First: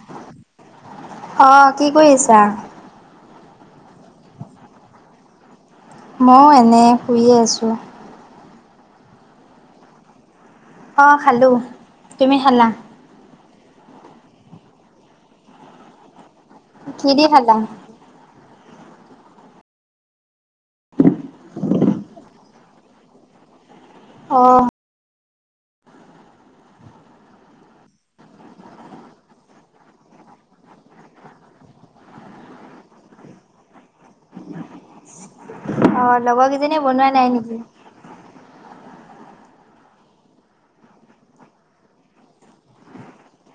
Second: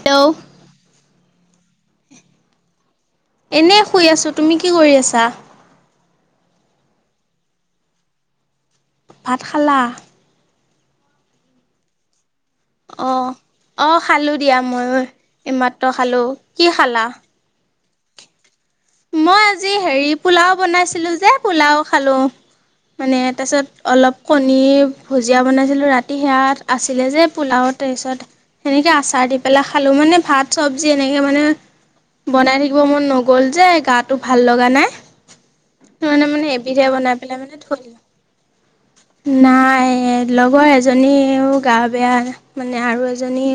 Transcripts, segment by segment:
Hello? অ কি কৰি আছা? এনে শুই আছোঁ, তুমি কি কৰি আছা? মইয়ো এনে শুইয়ে আছোঁ। ভাত খালা? অ খালো, তুমি খালা? অঁ অঁ খালোঁ দিয়া ময়ো, এইমাত্ৰ খালোঁ। কি দি খালা? মই আজি হেৰি পোলাও বনাইছিলো যে পোলাও খালো। মানে তাৰপিছত অলপ কণী অঁ ভুজিয়া বনাইছিলো ৰাতি সেয়াত আছিলে যে পোলাও, তাৰ পিছত সেনেকে আচাৰ দি পেলাই খালোঁ মানে ভাত, চবজি এনেকে মানে বনাই থাকিব মন নগ'ল যে গাটো ভাল লগা নাই। অঁ তানে মানে লগৰকেইজনীয়ে এবিধিয়া বনোৱা বনাই নাই পেলাই মানে নেকি? থলো। নাই লগৰ এজনীও গা বেয়া মানে আৰু এজনী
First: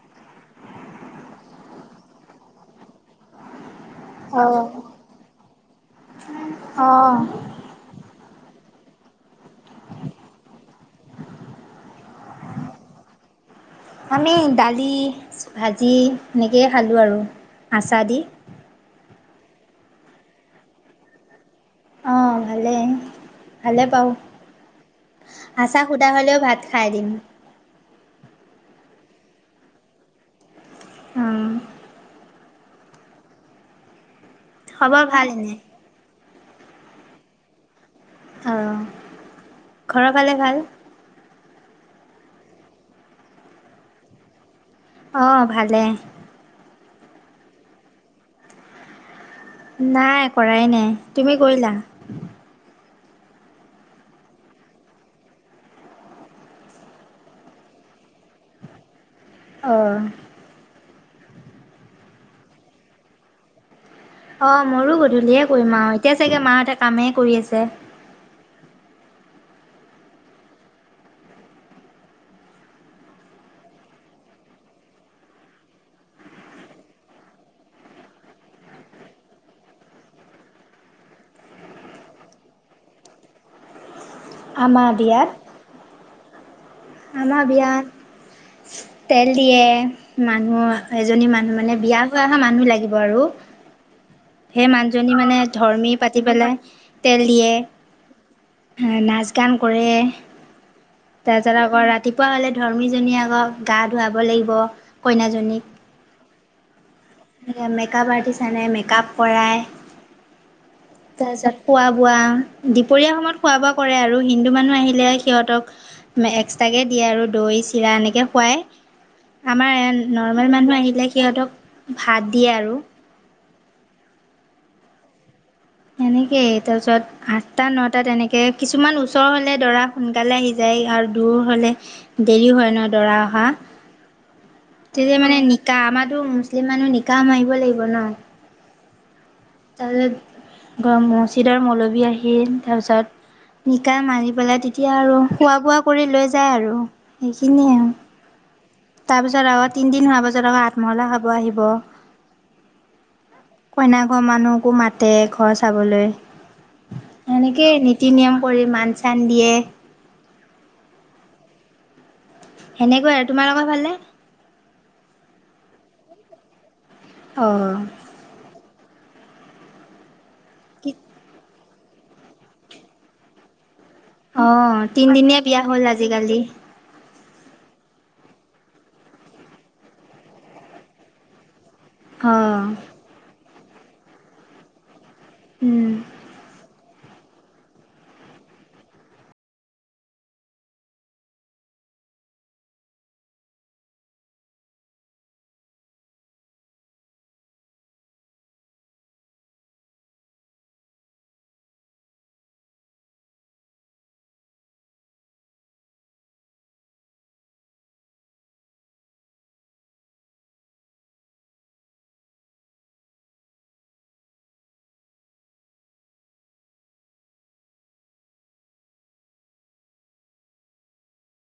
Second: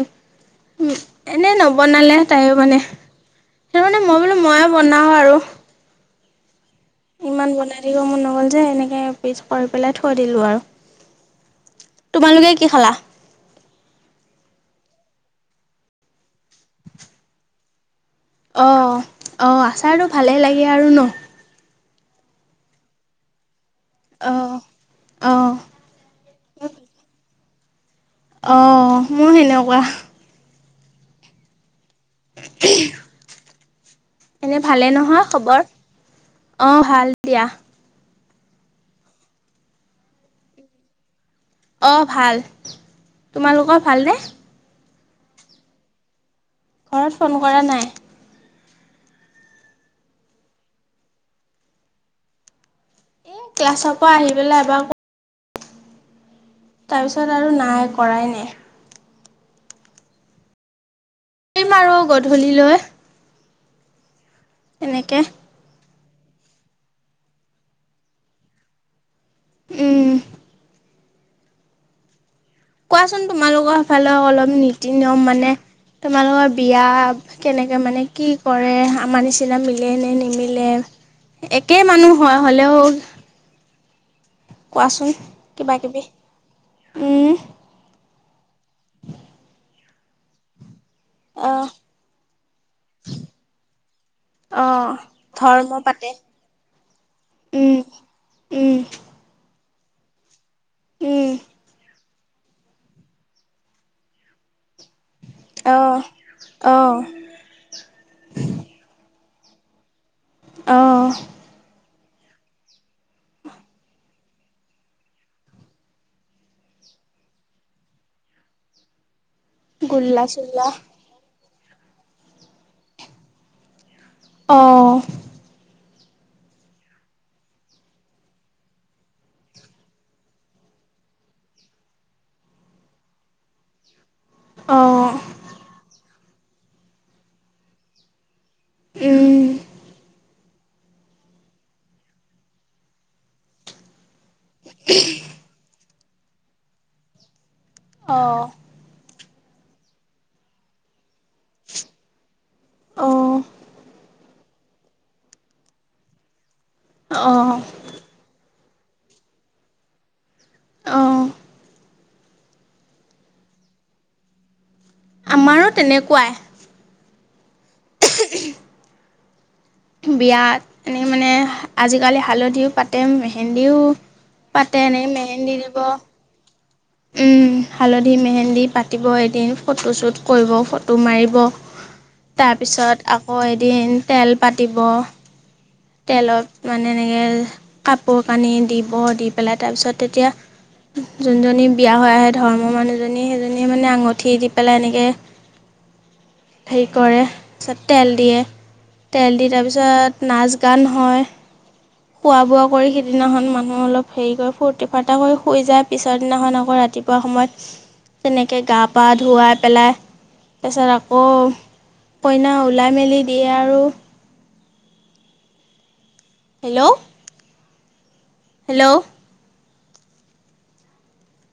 উম এনে নবনালে তাইও মানে সেইটো মানে মই বোলো মইয়ে অঁ বনাওঁ আৰু। অঁ ইমান বনাই দিব মোৰ নগ'ল যে এনেকে পিছ কৰি পেলাই থৈ দিলো আৰু। তোমালোকে কি খালা? আমি দালি, ভাজি এনেকেয়ে খালোঁ আৰু আচাৰ দি। অ, অ আচাৰটো ভালেই লাগে আৰু ন। অঁ ভালেই। ভালে পাওঁ, অঁ অঁ আঁচাৰ সুদা হলেও ভাত খাই দিম। অ মোৰ সেনেকুৱা। উম [unintelligible] এনে ভালে খবৰ নহয় ভাল এনে? খবৰ? অঁ ভাল দিয়া। আহ, ঘৰৰ ফালে ভাল? অঁ ভাল, তোমালোকৰ ভালনে? অ ভালে ঘৰত ফোন কৰা নাই? নাই কৰাই নাই, তুমি কৰিলা? এ ক্লাছৰ পৰা আহি পেলাই এবাৰ তাৰপিছত আৰু নাই কৰাই নাই। অঁ কৰিম আৰু গধূলিলৈ। অ মোৰো এনেকে গধূলিয়ে কৰিম আও, এতিয়া চাগে মাহঁতে কামেই কৰি আছে। উম। কোৱাচোন তোমালোকৰ ফালে অলপ নীতি নিয়ম মানে তোমালোকৰ বিয়া কেনেকে মানে কি কৰে আমাৰ নিচিনা মিলে নে নিমিলে? একে মানুহ হয় হ'লেও আমাৰ কোৱাচোন বিয়াত কিবা কিবি। উম আমাৰ বিয়াত তেল দিয়ে মানুহক এজনী মানুহ আহ মানে বিয়া হোৱা অহা মানুহ লাগিব আৰু সেই আহ মানুহজনী মানে ধৰ্ম ধৰ্মী পাতে পাতি পেলাই তেল উম উম দিয়ে। নাচ গান কৰে উম তাৰ পিছত আকৌ ৰাতিপুৱা হলে ধৰ্মীজনীয়ে আক গা ধুৱাব লাগিব। কইনাজনীক। অঁ। মেক আপ আৰ্টিষ্ট আনে মেকআপ কৰাই। আহ তাৰপিছত খোৱা খোৱা, দুপৰীয়া সময়ত খোৱা বোৱা কৰে আৰু হিন্দু মানুহ আহিলে সিহঁতক এক্সট্ৰকে আৰু দৈ চিৰা এনেকে খুৱাই। [inaudible] আমাৰ গোল্লা নৰ্মেল চোল্লা মানুহ আহিলে সিহঁতক ভাত দিয়ে আৰু। অ'। সেনেকেই, তাৰ পিছত আঠটা নটাত তেনেকে কিছুমান ওচৰ হলে দৰা সোনকালে আহি যায়। আৰু দূৰ হলে দেৰি হয় ন দৰা অহা। আহ তেতিয়া মানে নিকা আমাৰো মুছলিম মানুহ নিকাহ মাৰিব লাগিব ন। উম তাৰপিছত মজিদৰ মলবী আহিল তাৰপিছত নিকা মাৰি পেলাই তেতিয়া আৰু খোৱা বোৱা কৰি লৈ যায় আৰু সেইখিনিয়ে আৰু। অ। তাৰ পিছত আকৌ তিনদিন হোৱা পাছত আকৌ আত মহলা খাব আহিব অ', কইনাক ঘৰ মানুহকো মাতে ঘৰ চাবলৈ অ', সেনেকেই নীতি নিয়ম কৰি মাণ চান দিয়ে। আহ। হেনেকোৱাই আৰু। তোমালোকৰ ফালে? আমাৰো তেনেকুৱাই। অঁ। বিয়াত এনে মানে আজিকালি হালধিও পাতে মে হেন্দীও অ পাতে এনেকে তিনদিনীয়া মেহেন্দী বিয়া দিব। হ'ল আজিকালি উম হালধি মেহেন্দি পাতিব এদিন ফটো চ্বুট কৰিব ফটো মাৰিব অ তাৰপিছত আকৌ এদিন তেল পাতিব। উম তেলত মানে এনেকে কাপোৰ কানি দিব, দি পেলাই তাৰপিছত তেতিয়া যোনজনী বিয়া হৈ আহে ধৰ্মৰ মানুহজনী সেইজনীয়ে মানে আঙঠি দি পেলাই এনেকে [inaudible] হে কৰে তাৰছত তেল দিয়ে তেল দি তাৰপিছত নাচ গান হয় খোৱা বোৱা কৰি সিদিনাখন মানুহ অলপ হেৰি কৰি ফুৰ্তি ফাৰ্তা কৰি শুই যায়। পিছৰ দিনাখন আকৌ ৰাতিপুৱা সময়ত তেনেকে গা পা ধুৱাই পেলাই তাৰপিছত আকৌ কইনা ওলাই মেলি দিয়ে আৰু। হেল্ল'? হেল্ল'?